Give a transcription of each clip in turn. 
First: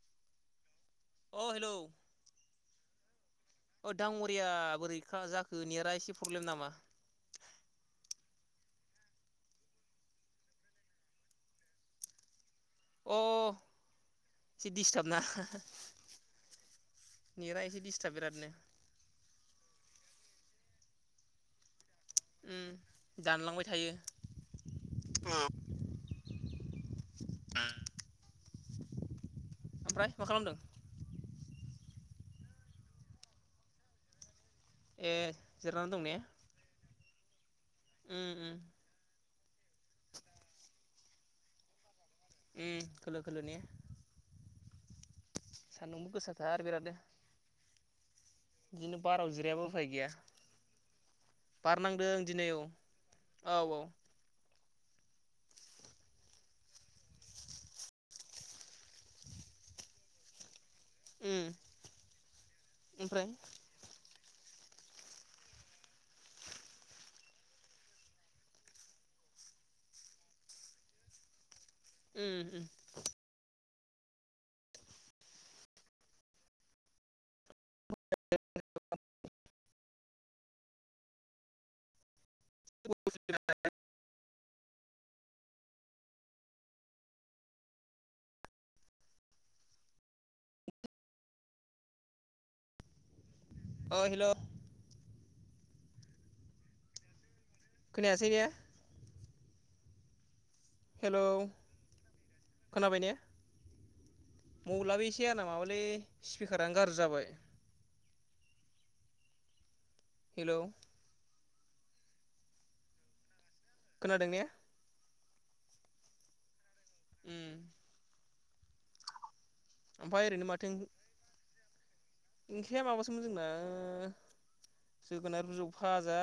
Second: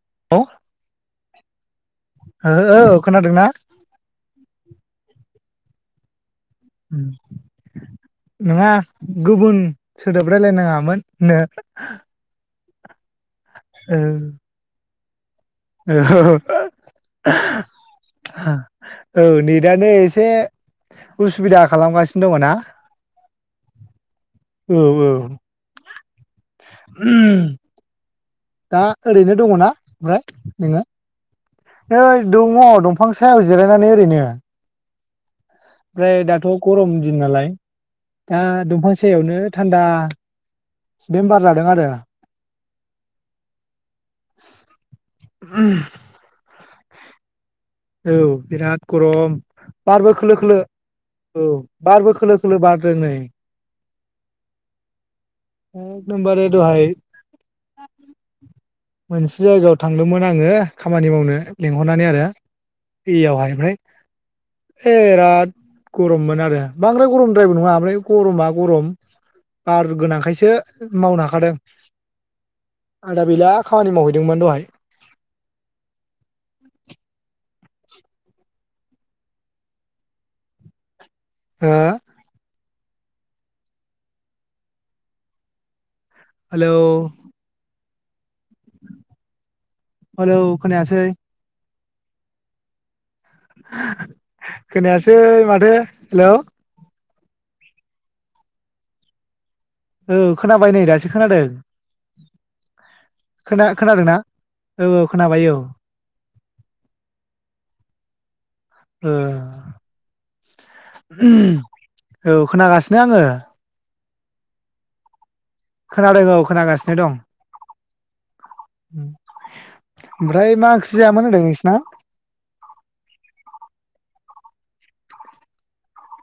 [unintelligible] अ hello औ खोनादोंना अ दांवरिया बोरैखा जा खो नेरा एसे प्रब्लेम नामा? नङा गुबुन सोदोब रायलायनाङामोन नो अ ओ [unintelligible] [unintelligible] नेटआ एसे दिस्टार्ब बिरादनो औ नेट टानो एसे उसुबिदा खालामगासि दङ ना उम दानलांबाय थायो औ औ दा ओरैनो दङना ओमफ्राय मा खालामदों नोङो? नोइ दङ दंफां सायाव जिरायनानै ओरैनो ए जिरायनानै दं ने ओफ्राय दाथ' गरम दिन नालाय उम दा उम दंफां साहायावनो थान्दा बार जादों आरो उम खोलो खोलो ने सान्दुंबो गोसा थार बिरादनो। औ बिराद बिदिनो बाराव गरम जिरायाबो उफाय गैया बारबो खोलो खोलो औ बार नांदों बारबो खोलो दिनै औ खोलो बारदों नै। औ औ एकदमबारे दहाय मोनसे जायगायाव थांदोंमोन आङो खामानि मावनो उम लेंंहरनानै आरो ओमफ्राय बेयावहाय ओमफ्राय बेराद गरममोन आरो बांद्राय गरमद्रायबो नङा ओमफ्राय गरमा गरम बार गोनांखायस सो मावनो हाखादों। उम उम आदा बेला खामानि मावहैदोंमोन दहाय। [inaudible] हा? [inaudible] हालौ हेलौ खोनायासै अ हेल' सै माथो हेल' खोनयासैने? औ। खोनाबाय नै दासो हेलौ खोनादों खोना। खोनादोंना। औ मबेलाबो औ एसे खोनाबाय आंना औ माबालै स्पिकारानो गाज्रि जाबाय। ओ। हेलौ उम। औ खोनागासिनो आङो। खोनादों ने। खोनादों औ खोनागासिनो। नो दं। उम उम। ओरैनो ओमफ्राय माथो मा ओंख्रि जायामोन होनदों नोंसि। ना। ओंख्रिया माबासोमोन जोंना ओ जोगोनार बिजौ फाजा।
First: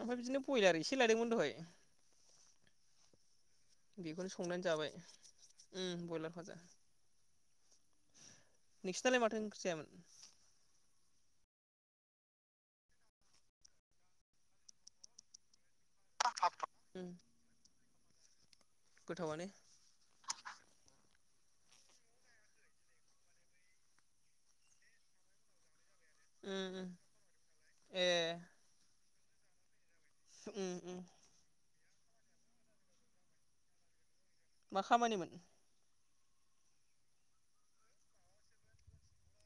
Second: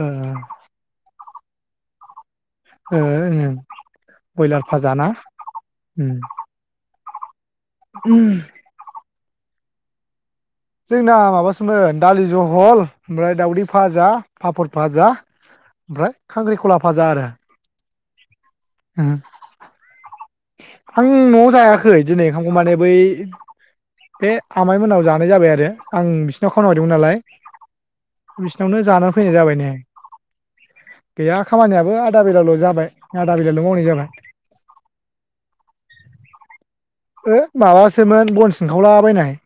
ओ ओमफ्राय बिदिनो ब्रयलार एसे लायदोंमोन दहाय। ओ ओं बेखौनो बयलार संनानै जाबाय फाजा ना उम ब्रयलार फाजा। उम। सालाय माथो ओंख्रि जायामोन। जोंना माबासोमोन दालि जहल ओमफ्राय दाउदै फाजा पापर फाजा ओमफ्राय खांख्रिखला फाजा आरो। गोथावआनो। आं नवाव जायाखै दिनै ओंखामखौ माने बै बे आमाइ मोननाव जानाय जाबाय आरो। आं बिसोरनाव खामानि उम उम मावहैदोंमोन नालाय ए बिसिनावनो जाना फै। फैनाय जाबाय ने। उम उम गैया खामानियाबो आ। आधा बेलाल जाबाय आधा बेलाल मावनाय जाबाय। मा खामानिमोन। ओ माबासोमोन बन सिनखावलाबायनाय।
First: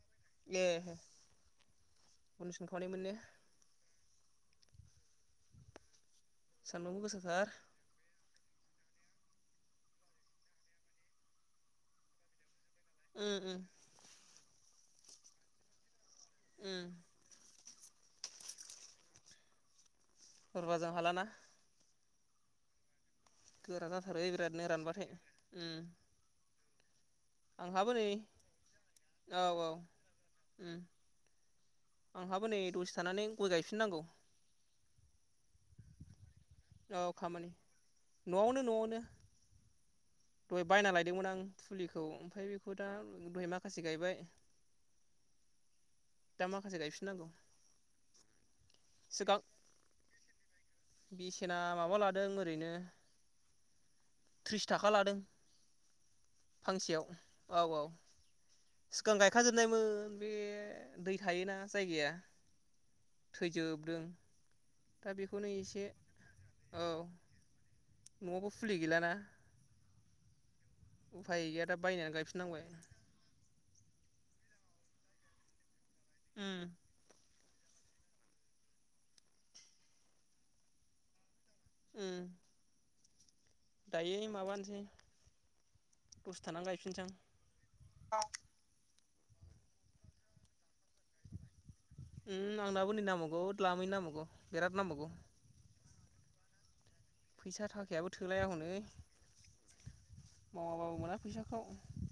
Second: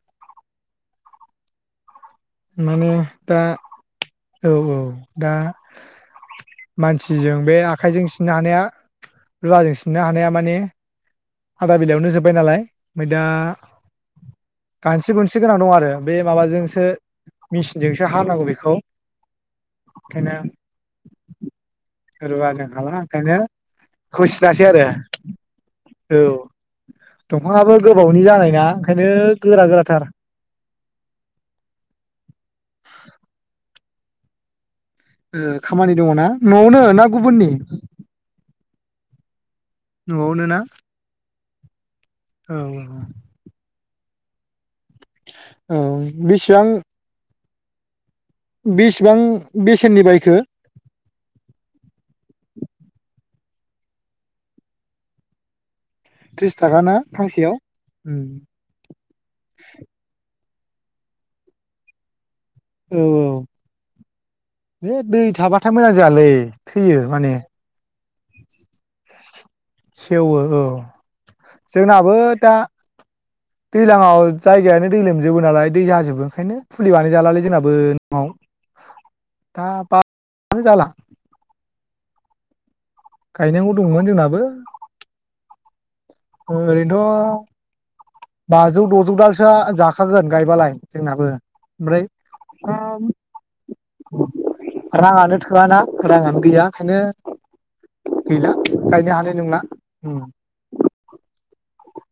ए। उन माने सोंखावनायमोन ने दा। औ औ दा सान्दुंबो मानसिजों गोसाथार बे आखाइजों सि। सिननो हानाया रुवाजों सिननो हानाया माने। आधा बेलायावनो जोबबाय नालाय। ओमफ्राय दा। उम उम गानसि गुनसि गोनां दं आरो। बे उम माबाजोंसो मेचिनजोंसो हानांगौ बेखौ रुवाजों हालाना? रुवाजों हाला। ओंखायनो गोरा जाथारो होसिनासै बिरादनो आरो रानबाथाय उम्म। औ दंफांआबो गोबावनि जानायना ओंखायनो औ गोरा औ गोराथार। उम आंहाबो नै दसे थानानै गय गायफिननांगौ। ओ खामानि दङ ना? न'आवनो औ ना खामानि गुबुननि? न'आवनो न'आवनो। न'आवनो ना दहाय बायना लायदोंमोन आं फुलिखौ ओमफ्राय औ बेखौ दा दहाय माखासे गायबाय। औ औ दा बेसेबां? माखासे गायफिननांगौ बिसेबां सिगां बेसेननि बायख खो बेसेना माबा लादों ओरैनो थ्रिस थाखा लादों। थ्रिस थाखा ना फांसेयाव औ औ सिगां गायखाजोबनायमोन बे दै थायोना जायगाया औ औ थैजोबदों बे दा दै बेखौनो थाबाथाय एसे मोजां जायालै औ थैयो माने। न'आवबो फुलि गैलाना। [inaudible] सेवो औ। उफाय गैया दा बायनानै गायफिननांबाय। लाङाव जायगायानो दै लोमजोबो नालाय। दै जाजोबो उम ओंखायनो फुलि बानाय जालालै जोंनाब बो न'आव दा बा नो जाला। उम गायनांगौ दंमोन दायो जोंनाबो। माबानोसै दसे थानानै गायफिनसां ओरैनोथ बाजौ दजौ दालसोआ जाखागोन गायबालाय जोंनाबो। उम आंनाबो नै नांबागौ ल्दामै नो नांबावगौ बिराद नांबावगौ। रांङानो गैया। ओंखायनो फैसा थाखायाबो थोलाया गैला हनै गायनो हानाय नंला उम मावाबाबो मोना फैसाख औ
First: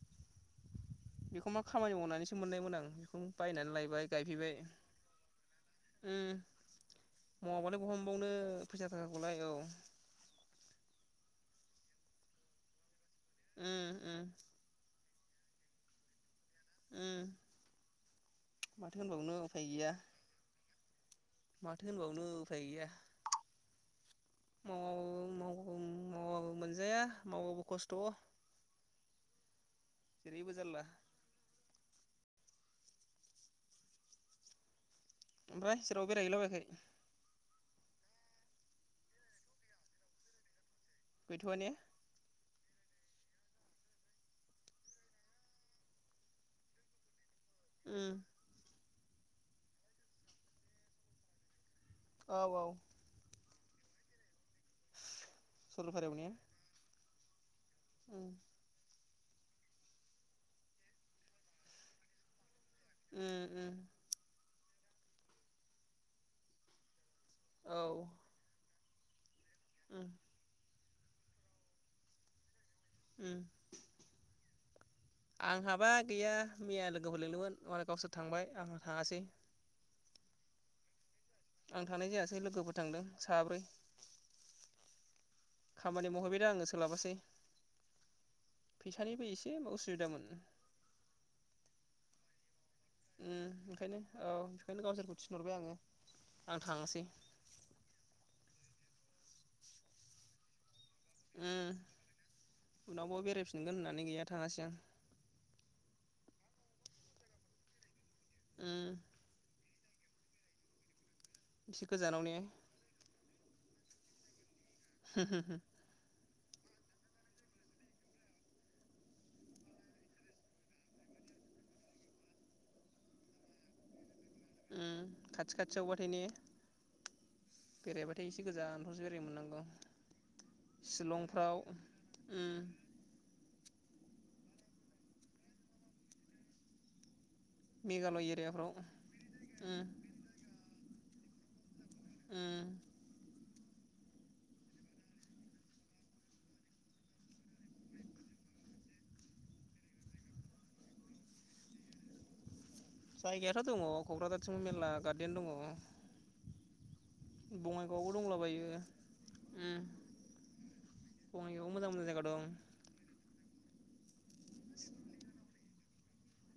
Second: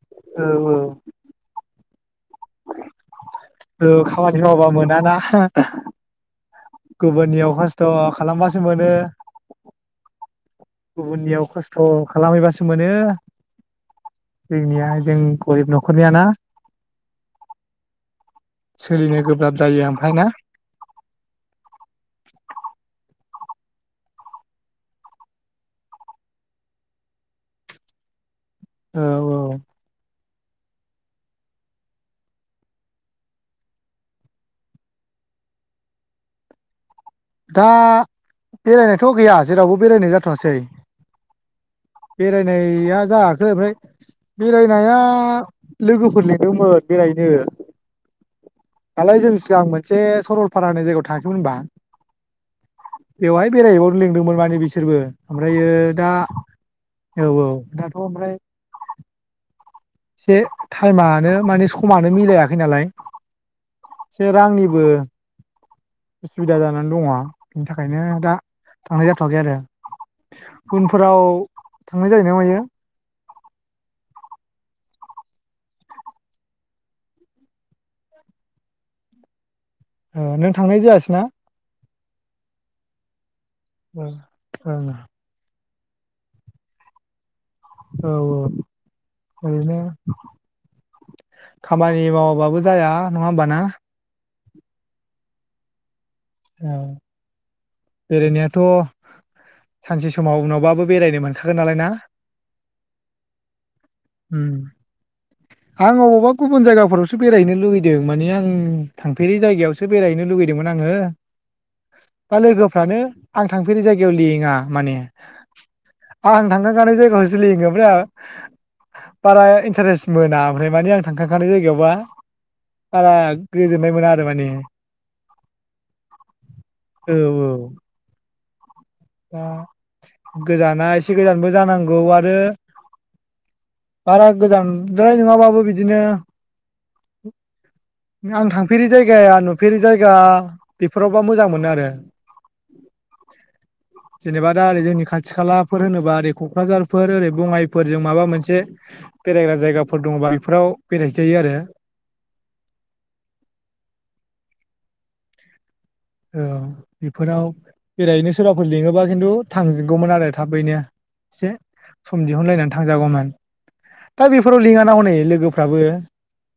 औ औ। बेखौमबा खामानि मावनानैसो मोननायमोन आं बेखौ बायनानै औ लायबाय खामानि गायफैबाय मावबा मोनाना उम गुबुननियाव मावाबालाय खस्थ' बहा मोनबावनो खालामबासो मोनो फैसा-थाखाखौलाय औ गुबुननियाव खस्थ' खालामहैबासो मोनो उम उम जोंनिया जों गरिब न'खरनिया ना? उम माथो सोलिनो होनबावनो गोब्राब उफाय जायो गैया ओमफ्राय ना? माथो होनबावनो उफाय गैया मावाबाबो माव-मावाबो मोनजाया मावाबो खस्थ' औ औ जेरैबो जारला ओमफ्राय जेरावबो बेराय हैलाबायाखै? दा बेरायनायथ' गैया जेरावबो बेरायनाय जाथ'सै। गैथ'वा ने बेरायनाया जायाखै ओमफ्राय बेरायनाया लोगोफोर लेंदोंमोन बेराययैनो उम दालाय जों सिगां मोनसे सरलफारा होननाय जायगायाव थाङाखैमोन होनबा? औ औ बेहाय बेरायहबावनो लेंदोंमोन माने बि सोरबो ओमफ्रायो दा सरलपारायाव ने औ औ दाथ' उम ओमफ्राय एसे टाइमानो माने समानो मिलाया खै नालाय उम उम एसे रांनिबो उसुबिदा जानानै दङ। बिनि औ थाखायनो दा थांनाय जाथ' आगै आरो उम उन फोराव थांनाय जायो ना मायो उम आंहाबा गैया, मैया लोगोफोर लेंदोंमोन मालाय गावसोर थांबाय आं थाङासै। ओ नों थांनाय जायासै ना? आं थांनाय जायासै लोगोफोर थांदों साब्रै ओं खामानि मावहैबाय दा आङो सोलाबासै औ औ फैसानिबो एसे ओरैनो उसुबिदामोन खामानि माव बाबो उम ओंखायनो औ ओंखायनो गावसोरखौ थिनहरबाय आङो। आं औ थाङासै बेरायनायाथ' सानसे समाव उनावबाबो बेरायनो मोनखागोन उम नालाइ ना? उनावबो बेरायफिनगोन होननानै गैया थाङासै आं बबा गुबुन जायगाफोरावसो बेरायहैनो लुबैदो। दों माने आं उम थांफेरै जायगायाव सो बेरायहैनो लुुबैदोंमोन आङो। एसे गोजानाव ने दा लोगोफ्रानो आं थांफेरै जायगायाव लेङा। माने आं थांखांखानाय जायगायावसो लिंङो ओमफ्राय आं बारा इन्टारेस्ट मोना ओमफ्राय मानि आं थांखाखानाय जायगायावबा बारा गोजोननाय मोना आरो माने उम खाथि खाथि आवबा ओइ ने औ औ बेरायबाथाय एसे गोजानावसो बेरायनो दा मोननांगौ गोजाना एसे गोजानबो शिलंफ्राव जानांगौ आरो ओम बारा गोजानद्राय नङाबाबो बिदिनो मेघालय आं एरियाफ्राव थांफेरि जायगाया उम नुफेरि जायगा बेफोरावबा मोजां मोनो आरो। उम। जेनेबा दा ओरै जोंनि खाथि खालाफोर होनोबा ओरै क'क्राझारफोर ओरै बङाइफोरजों माबा मोनसे बेरायग्रा जायगाफोर दङबा बेफोराव बेराय जायो आरो। जायगायाथ' दङ क'क्राझारथिंबो मेरला गार्देन दङ। औ। बेफोराव बङाइगावआवबो बेरायैनो दंलाबायो सोरबाफोर लिङोबा खिन्थु उम थांजोबगौमोन आरो थाबैनो एसे बङाइगावआव मोजां मोजां जायगा सम दं दिहुनलायनानै थांजागौमोन। दा बेफोराव लिंङा ना हनै लोगोफ्राबो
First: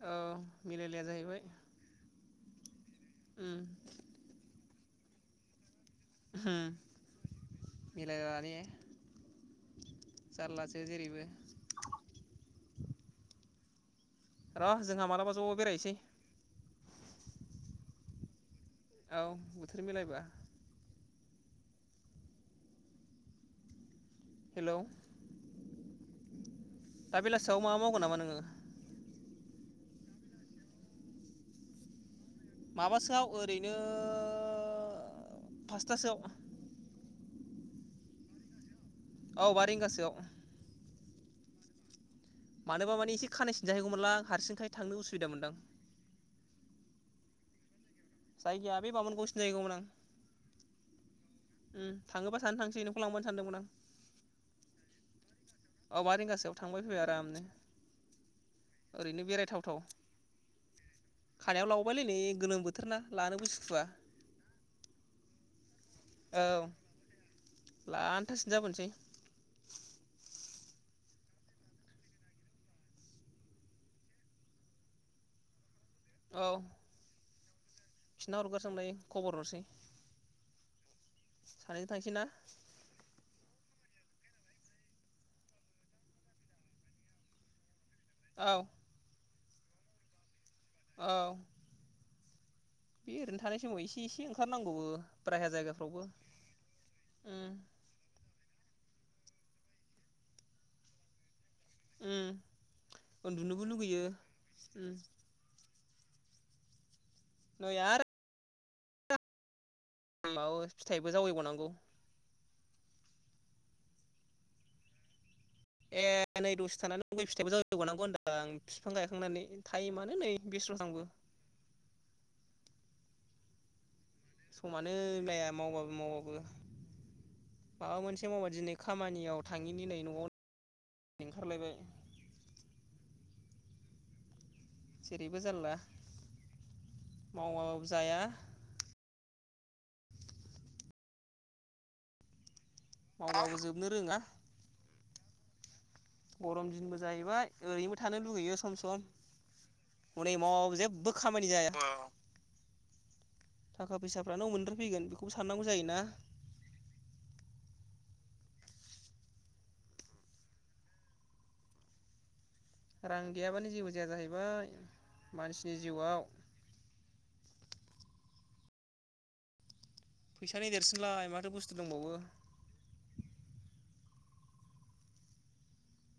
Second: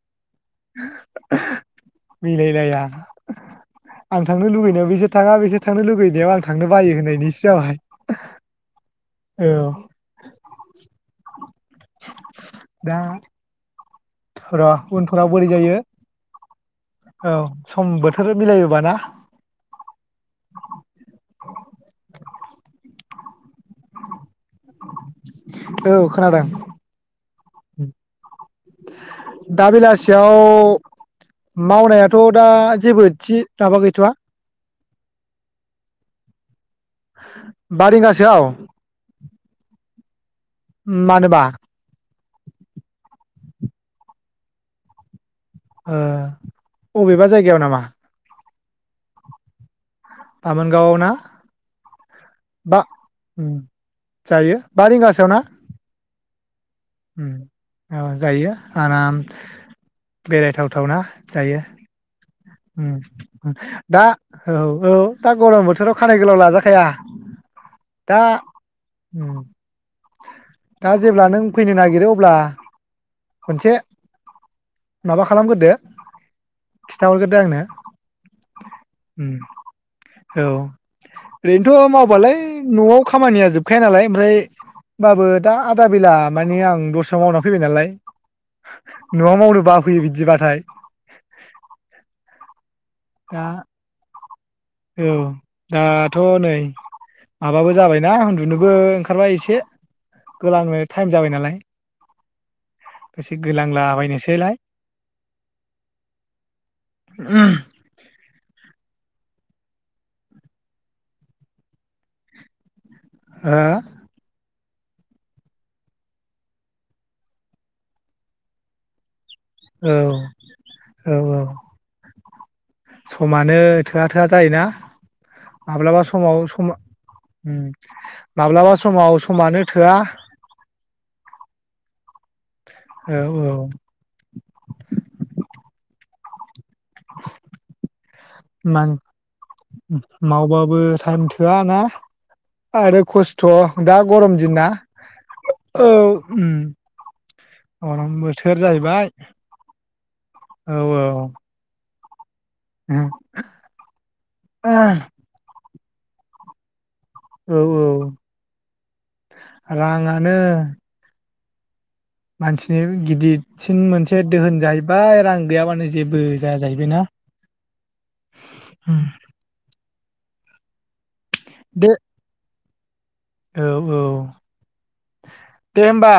औ मिलायलाया जाहैबाय मिलाय जाया। उम लुबैनायाव बेसोर थाङा बेसो थांनो लुुबैनायाव आं थांनो होम बायो होननायनिसो जाबाय मिलायला ने औ। जारलासो जेरैबो दा र' जोंहा मालाबा उनफोराव बोरै ज' जायो। बेरायनोसै अ सम बोथोर मिलायो औ बोथोर मिलायबा। हेलौ औ खोनादों दा बेलासियाव माबा मावगोन नामा नोङो? दा बेलासियाव मावनाया थ' दा जेबो माबासोआव थि ओरैनो माबा गैथ'आ। पासथासोआव बा रिंगासोआव। औ बा रिंगासो आव। मानोबा? मानोबा माने एसे खानाय सिनजाहैगौमोनलां हारसिंखाय थांनो उसुबिदा मोनदां ओ अबेबा जायगायाव नामा जायगाया बै माबोनगाव आव सिनजाहैगौमोन आं बामोनगावआव ना उम थाङोबा सानै बा थांसै नोंखौ लांबानो उ सानदोंमोन आं जायो बा रिंगासोयाव ना औ बा रिंगासोआव थांबाय फैबाय उम आरामनो औ जायो आराम ओरैनो बेरायथावथाव बेरायथावथावना जायो खानायाव लावबायलै नै गोलोम बोथोरना लानोबो सुखुवा दा औ औ दा गरम बोथोराव खानाय गोलाव औ लाजाखाया दा लानथासिन जाबोनोसै उम दा जेब्ला नों फैनो नागिरो अब्ला खनसे माबा खालामगोरदो। खिथा आंनो खिन्थाहरगोनसो आं दायो उम खबर हरसै। औ ओरैनोथ सानैजों थांसै ना मावबालाय नआव खामानिया जोब गखाया नालाय ओमफ्राय होमबाबो दा आदा बेला मानि आं दस्रायाव मावना फैबाय नालाय औ नआव मावनो बफैयो बिदिबाथाय औ बे ओरैनो दा थानाय समाव इसे इसे ओं औ दाथ नै उम माबाबो जाबायना आं उन्दुनोबो ओंखारबाया एसे गोलांनो टाइम जाबाय नालाय। उम एसे उन्दुनोबो लुगैयो गोलांलाबायनोसैलाय उम उम नै माबाबो फिथाइबो जावैबावनांगौ हो ए नै दसे थानानै गइ फिथाइबो जावै बावनांगौ होनदों आं बिफां गायखांनानै। औ टाइमानो नै बेस्र आंबो औ समानो थोआ थोआ जायोना समानो मिलाया मावबाबो माब्लाबा समाव मावबाबो सम उम माबा मोनसे मावबा माब्लाबा दिनै समाव खामानियाव समानो थाङिनि थोआ नै नआव ओंखारलायबाय औ औ जेरैबो जारला मावाबाबो जाया मान मावबाबो टाइम थोआ ना आरो खस्थ मावबाबो जोबनो दा रोङा गरम दिना गरम दिनबो जाहैबाय ओरैनोबो गरम थानो बोथोर लुगैयो सम जाहैबाय सम हनै औ मावाबाबो जेबो औ खामानि जाया औ। थाखा फैसाफ्रानो अबेनिफ्राय फैगोन बेखौबो साननांगौ जायोना? औ औ। राङानो मानसिनि रां गैयाबानो गिदिरसिन जेबो जाया मोनसे दोहोन जाहैबाय रां मानसिनि गैयाबानो जिउआव जेबो जाया जाहैबायना? [inaudible] फैसानि देरसिनलाय माथ थो बुस्थु दे दंबावो। औ औ दे होमबा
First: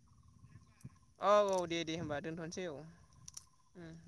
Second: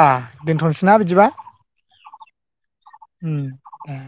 दोनथनोस औ औ दे दे होनबा दोनथनि सेउ उम आ।